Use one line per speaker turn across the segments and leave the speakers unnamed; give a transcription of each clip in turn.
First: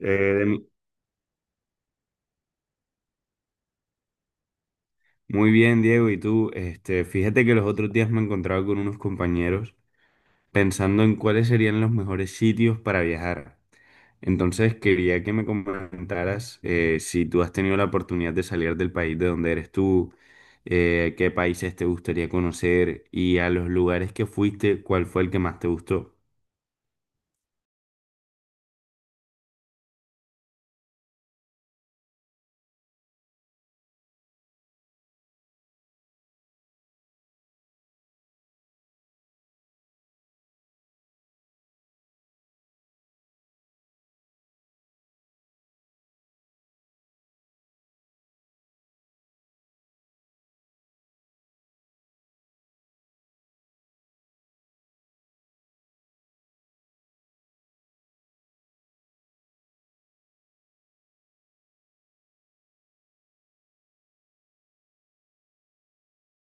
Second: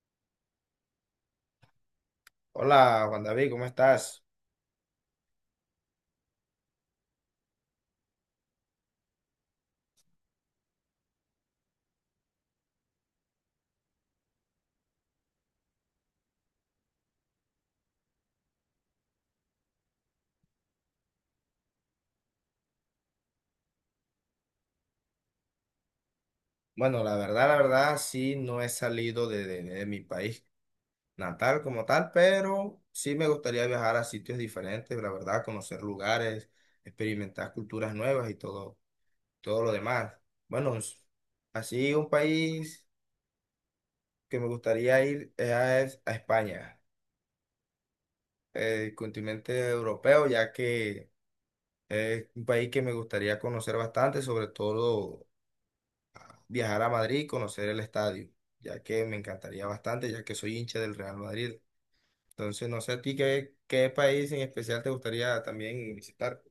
Eh,
Hola, Juan David, ¿cómo estás?
Muy bien, Diego, ¿y tú? Fíjate que los otros días me encontraba con unos compañeros pensando en cuáles serían los mejores sitios para viajar. Entonces quería que me comentaras, si tú has tenido la oportunidad de salir del país de donde eres tú, qué países te gustaría conocer y, a los lugares que fuiste, cuál fue el que más te gustó.
Bueno, la verdad, sí, no he salido de mi país natal como tal, pero sí me gustaría viajar a sitios diferentes, la verdad, conocer lugares, experimentar culturas nuevas y todo, todo lo demás. Bueno, es- Así un país que me gustaría ir es a España, el continente europeo, ya que es un país que me gustaría conocer bastante, sobre todo. Viajar a Madrid y conocer el estadio, ya que me encantaría bastante, ya que soy hincha del Real Madrid. Entonces, no sé a ti qué país en especial te gustaría también visitar.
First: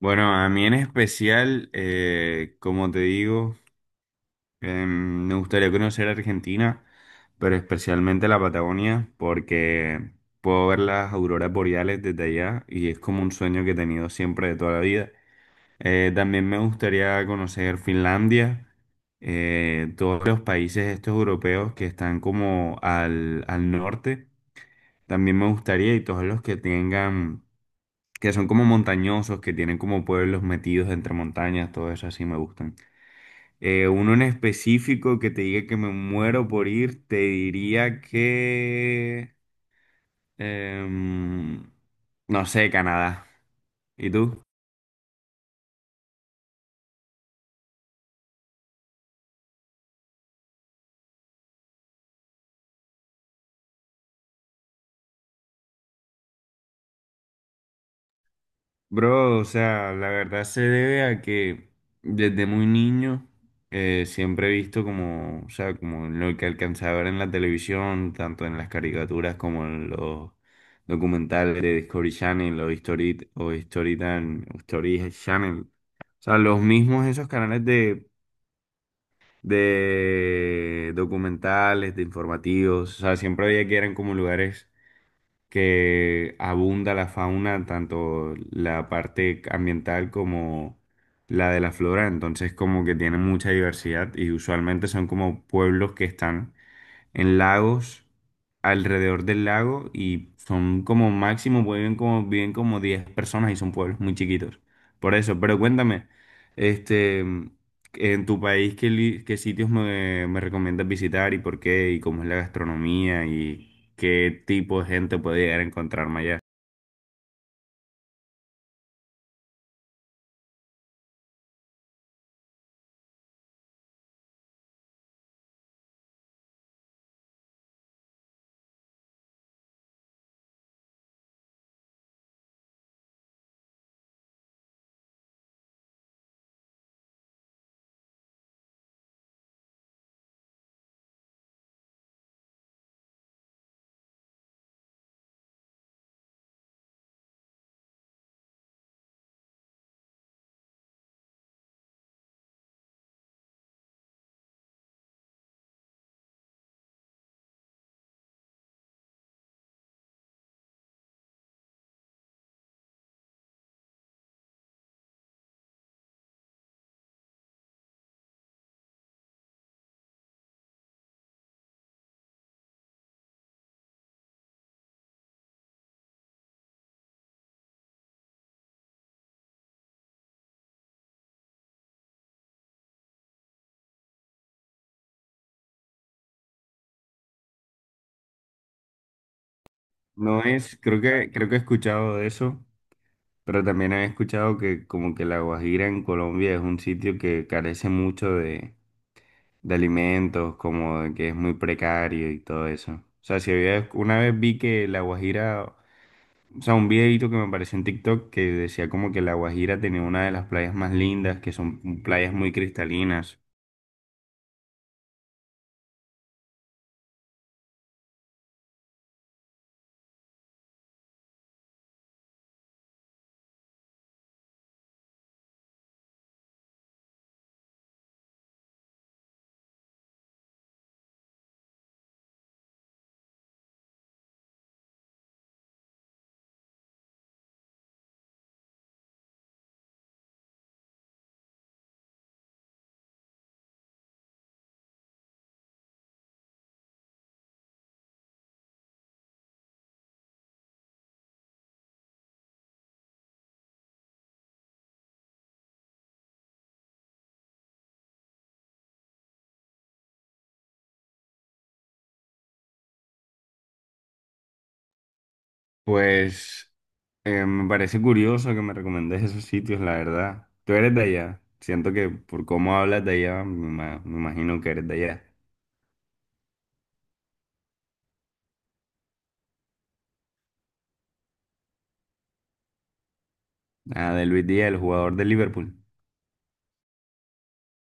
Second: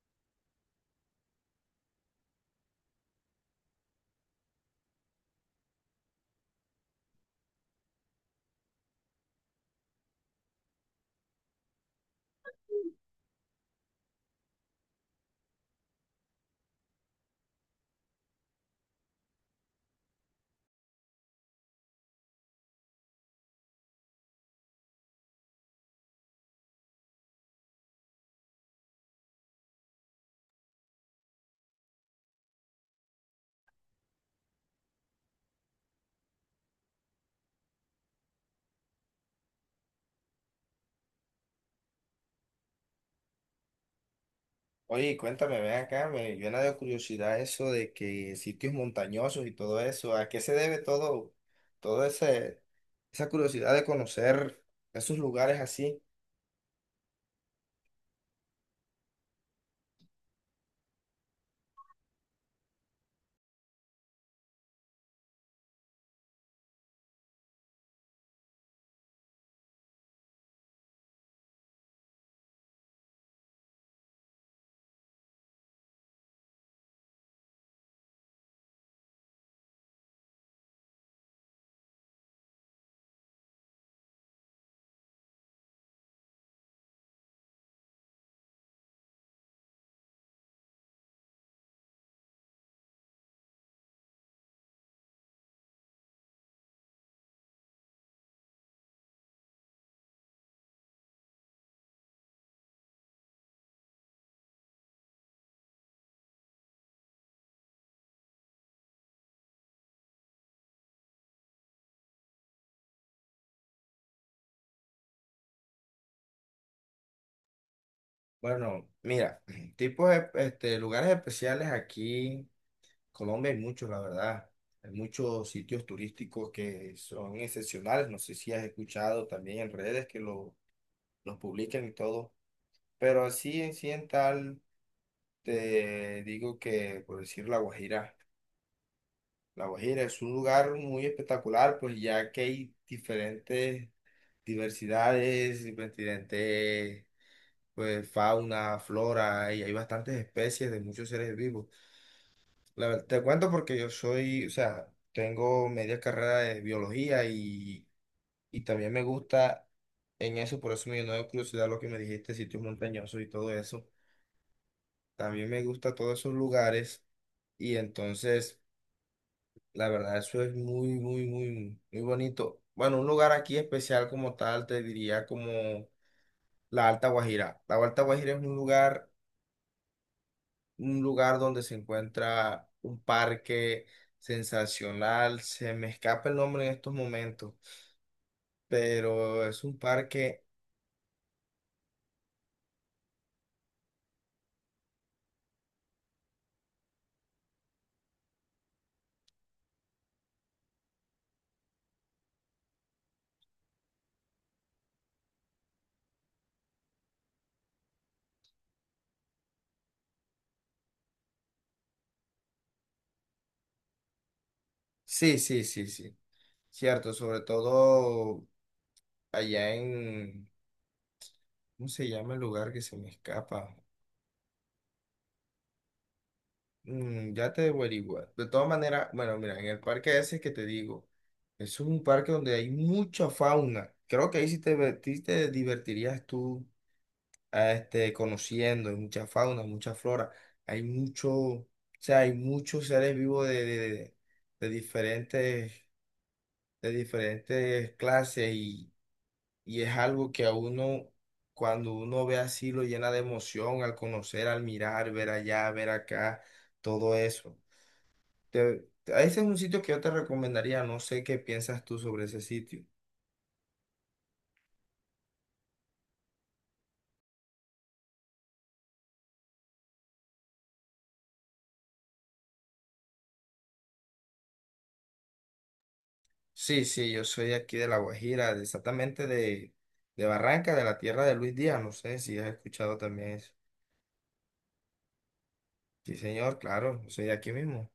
Bueno, a mí en especial, como te digo, me gustaría conocer Argentina, pero especialmente la Patagonia, porque puedo ver las auroras boreales desde allá y es como un sueño que he tenido siempre de toda la vida. También me gustaría conocer Finlandia, todos los países estos europeos que están como al norte. También me gustaría, y todos los que tengan, que son como montañosos, que tienen como pueblos metidos entre montañas, todo eso así me gustan. Uno en específico que te diga que me muero por ir, te diría que em, no sé, Canadá. ¿Y tú?
Oye, cuéntame, ven acá, me llena de curiosidad eso de que sitios montañosos y todo eso, ¿a qué se debe todo, todo ese, esa curiosidad de conocer esos lugares así?
Bro, o sea, la verdad se debe a que desde muy niño, siempre he visto como, o sea, como lo que alcanzaba a ver en la televisión, tanto en las caricaturas como en los documentales de Discovery Channel o History Channel. O sea, los mismos esos canales de documentales, de informativos, o sea, siempre había que eran como lugares que abunda la fauna, tanto la parte ambiental como la de la flora. Entonces como que tienen mucha diversidad y usualmente son como pueblos que están en lagos, alrededor del lago, y son como máximo, viven como 10 personas, y son pueblos muy chiquitos. Por eso. Pero cuéntame, este, en tu país, ¿ qué sitios me recomiendas visitar y por qué? ¿Y cómo es la gastronomía? ¿Y qué tipo de gente puede llegar a encontrarme allá?
Bueno, mira, tipos de este, lugares especiales aquí. Colombia hay muchos, la verdad. Hay muchos sitios turísticos que son excepcionales. No sé si has escuchado también en redes que los publican y todo. Pero así en sí en tal, te digo que, por decir La Guajira, La Guajira es un lugar muy espectacular, pues ya que hay diferentes diversidades, diferentes, pues fauna, flora, y hay bastantes especies de muchos seres vivos. La verdad, te cuento porque yo soy, o sea, tengo media carrera de biología y también me gusta en eso, por eso me llenó de curiosidad lo que me dijiste, sitios montañosos y todo eso. También me gusta todos esos lugares y entonces, la verdad, eso es muy, muy, muy, muy bonito. Bueno, un lugar aquí especial como tal, te diría como la Alta Guajira. La Alta Guajira es un lugar donde se encuentra un parque sensacional. Se me escapa el nombre en estos momentos, pero es un
No
parque.
es, creo que he escuchado de eso, pero también he escuchado que, como que La Guajira en Colombia es un sitio que carece mucho de alimentos, como de que es muy precario y todo eso. O sea, si había, una vez vi que La Guajira, o sea, un videito que me apareció en TikTok que decía como que La Guajira tenía una de las playas más lindas, que son playas muy cristalinas.
Sí, sí, sí, sí. Cierto, sobre todo allá en. ¿Cómo se llama el lugar que se me escapa? Mm, ya te debo averiguar. De todas maneras, bueno, mira, en el parque ese que te digo, es un parque donde hay mucha fauna. Creo que ahí sí sí te divertirías tú conociendo, hay mucha fauna, mucha flora, hay mucho, o sea, hay muchos seres vivos de diferentes, de diferentes clases y es algo que a uno, cuando uno ve así, lo llena de emoción al conocer, al mirar, ver allá, ver acá, todo eso. Ese es un sitio que yo te recomendaría, no sé qué piensas tú sobre ese sitio.
Pues me parece curioso que me recomendes esos sitios, la verdad. Tú eres de allá. Siento que por cómo hablas de allá, me imagino que eres de allá.
Sí, sí, yo soy de aquí de La Guajira, de- exactamente de Barranca, de la tierra de Luis Díaz, no sé si has escuchado también eso.
Ah, de Luis Díaz, el jugador de Liverpool.
Sí, señor, claro, yo soy de aquí mismo.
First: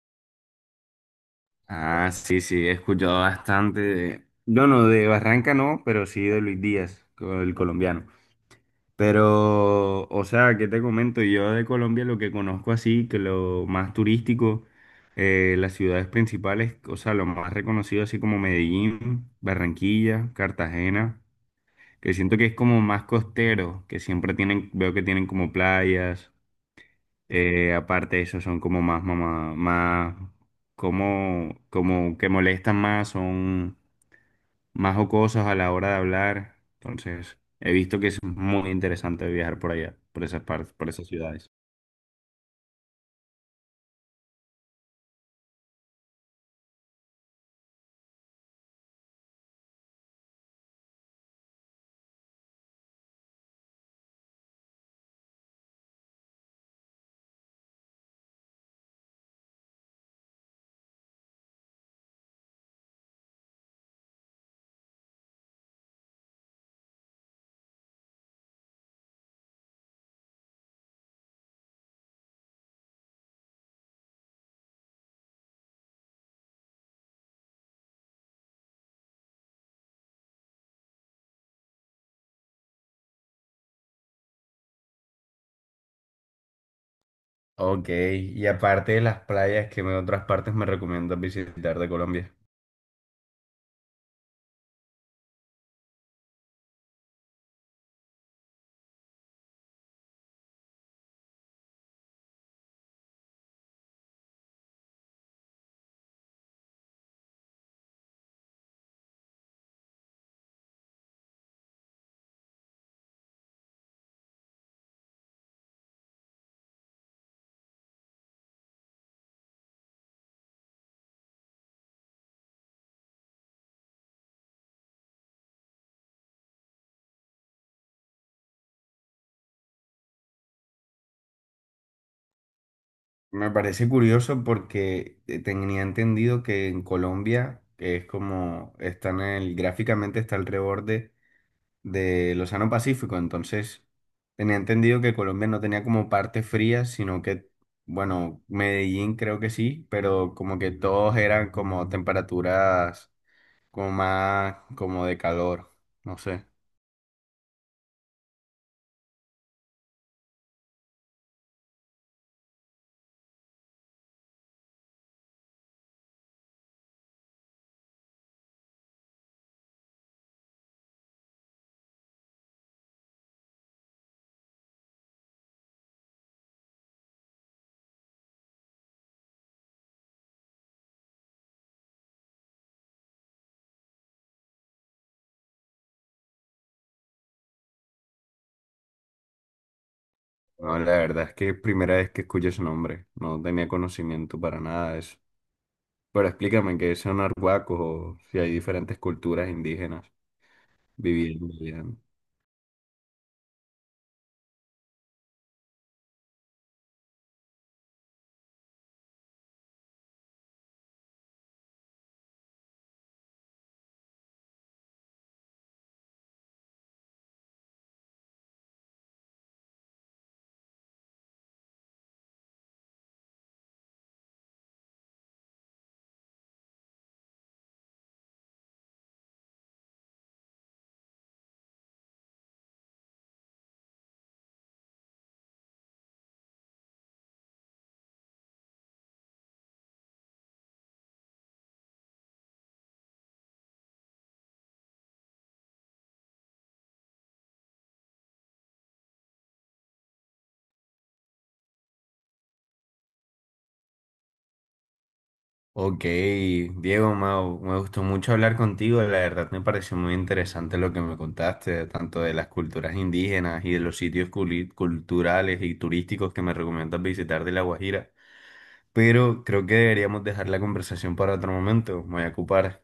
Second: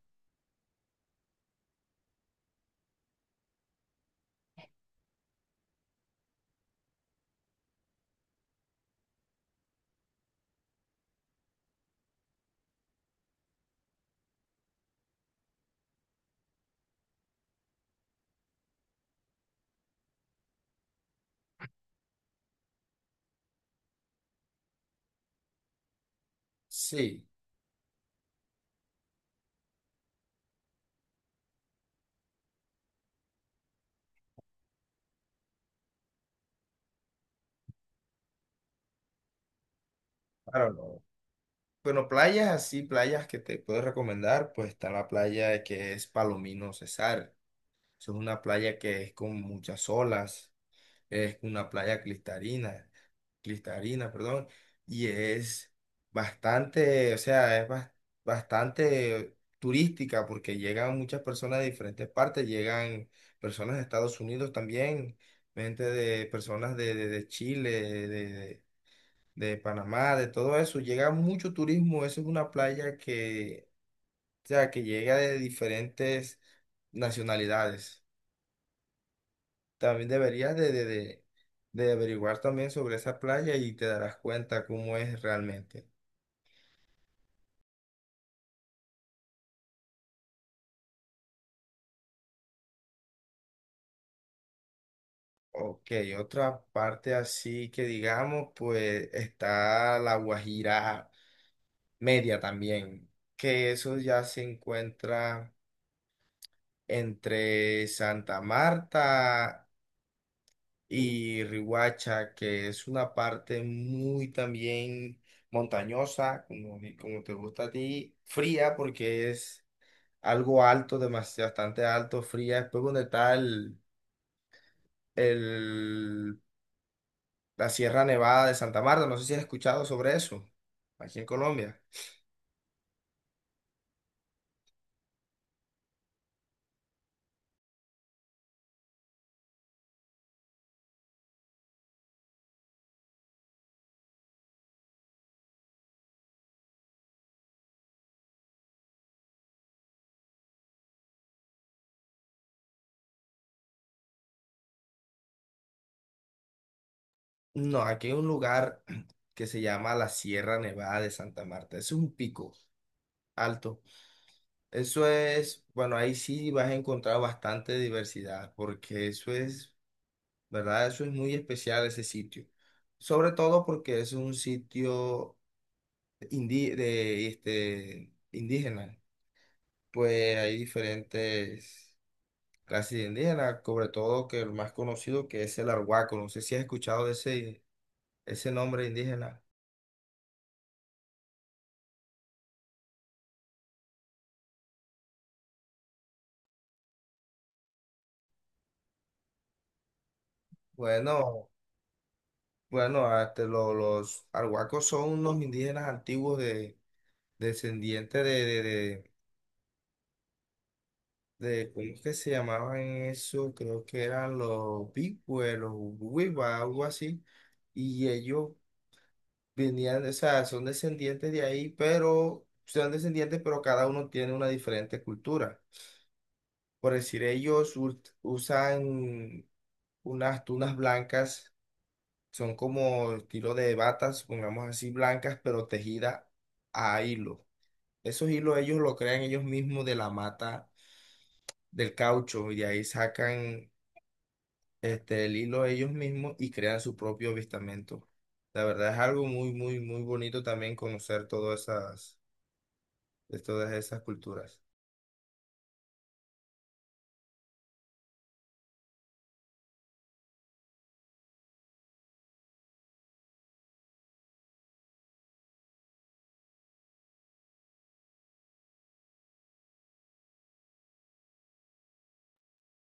Ah, sí, sí, he escuchado bastante de, bueno, de Barranca no, pero sí de Luis Díaz, el colombiano. Pero, o sea, ¿qué te comento? Yo, de Colombia, lo que conozco así, que lo más turístico, las ciudades principales, o sea, lo más reconocido, así como Medellín, Barranquilla, Cartagena, que siento que es como más costero, que siempre tienen, veo que tienen como playas.
Sí,
Eh, aparte de eso, son como más, mamá, más, como, como que molestan más, son más jocosos a la hora de hablar. Entonces, he visto que es muy interesante viajar por allá, por esas partes,
claro,
por
no.
esas ciudades.
Bueno, playas así, playas que te puedo recomendar, pues está la playa que es Palomino Cesar. Es una playa que es con muchas olas, es una playa cristalina, cristalina, perdón, y es bastante, o sea, bastante turística porque llegan muchas personas de diferentes partes, llegan personas de Estados Unidos también, gente de personas de Chile, de Panamá, de todo eso, llega mucho turismo, eso es una playa que, o sea, que llega de diferentes nacionalidades. También deberías de averiguar también sobre esa playa y te darás cuenta cómo es realmente.
Ok, y aparte de las playas, ¿ otras partes me recomiendas visitar de Colombia?
Ok, otra parte así que digamos, pues está la Guajira Media también, que eso ya se encuentra entre Santa Marta y Riohacha, que es una parte muy también montañosa, como, como te gusta a ti, fría porque es algo alto, demasiado, bastante alto, fría. Después donde está el- la Sierra Nevada de Santa Marta, no sé si has escuchado sobre eso, aquí en Colombia.
Me parece curioso porque, tenía entendido que en Colombia, que es como, están en el, gráficamente, está alrededor del Océano Pacífico. Entonces, tenía entendido que Colombia no tenía como parte fría, sino que, bueno, Medellín creo que sí, pero como que todos eran como temperaturas, como más como de calor, no sé.
No, aquí hay un lugar que se llama la Sierra Nevada de Santa Marta. Es un pico alto. Eso es, bueno, ahí sí vas a encontrar bastante diversidad, porque eso es, ¿verdad? Eso es muy especial ese sitio. Sobre todo porque es un sitio este, indígena. Pues hay diferentes clases de indígenas, sobre todo que el más conocido que es el arhuaco. No sé si has escuchado de ese, ese nombre indígena.
No, la verdad es que es primera vez que escucho ese nombre, no tenía conocimiento para nada de eso. Pero explícame qué son arhuacos, o si hay diferentes culturas indígenas viviendo
Bueno,
allá.
bueno, hasta los arhuacos son unos indígenas antiguos de, descendientes de ¿cómo es que se llamaban eso? Creo que eran los pigües, los huiba, algo así. Y ellos venían, o sea, son descendientes de ahí, pero son descendientes, pero cada uno tiene una diferente cultura. Por decir, usan unas tunas blancas, son como estilo de batas, pongamos así, blancas, pero tejidas a hilo. Esos hilos ellos lo crean ellos mismos de la mata del caucho y de ahí sacan este, el hilo ellos mismos y crean su propio avistamento. La verdad es algo muy, muy, muy bonito también conocer todas esas culturas.
Ok, Diego, Mau, me gustó mucho hablar contigo. La verdad, me pareció muy interesante lo que me contaste, tanto de las culturas indígenas y de los sitios culturales y turísticos que me recomiendas visitar de La Guajira. Pero creo que deberíamos dejar la conversación para otro momento. Me voy a ocupar.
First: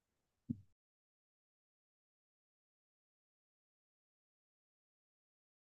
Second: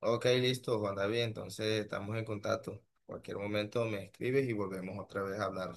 Ok, listo, Juan David. Entonces estamos en contacto. Cualquier momento me escribes y volvemos otra vez a hablar.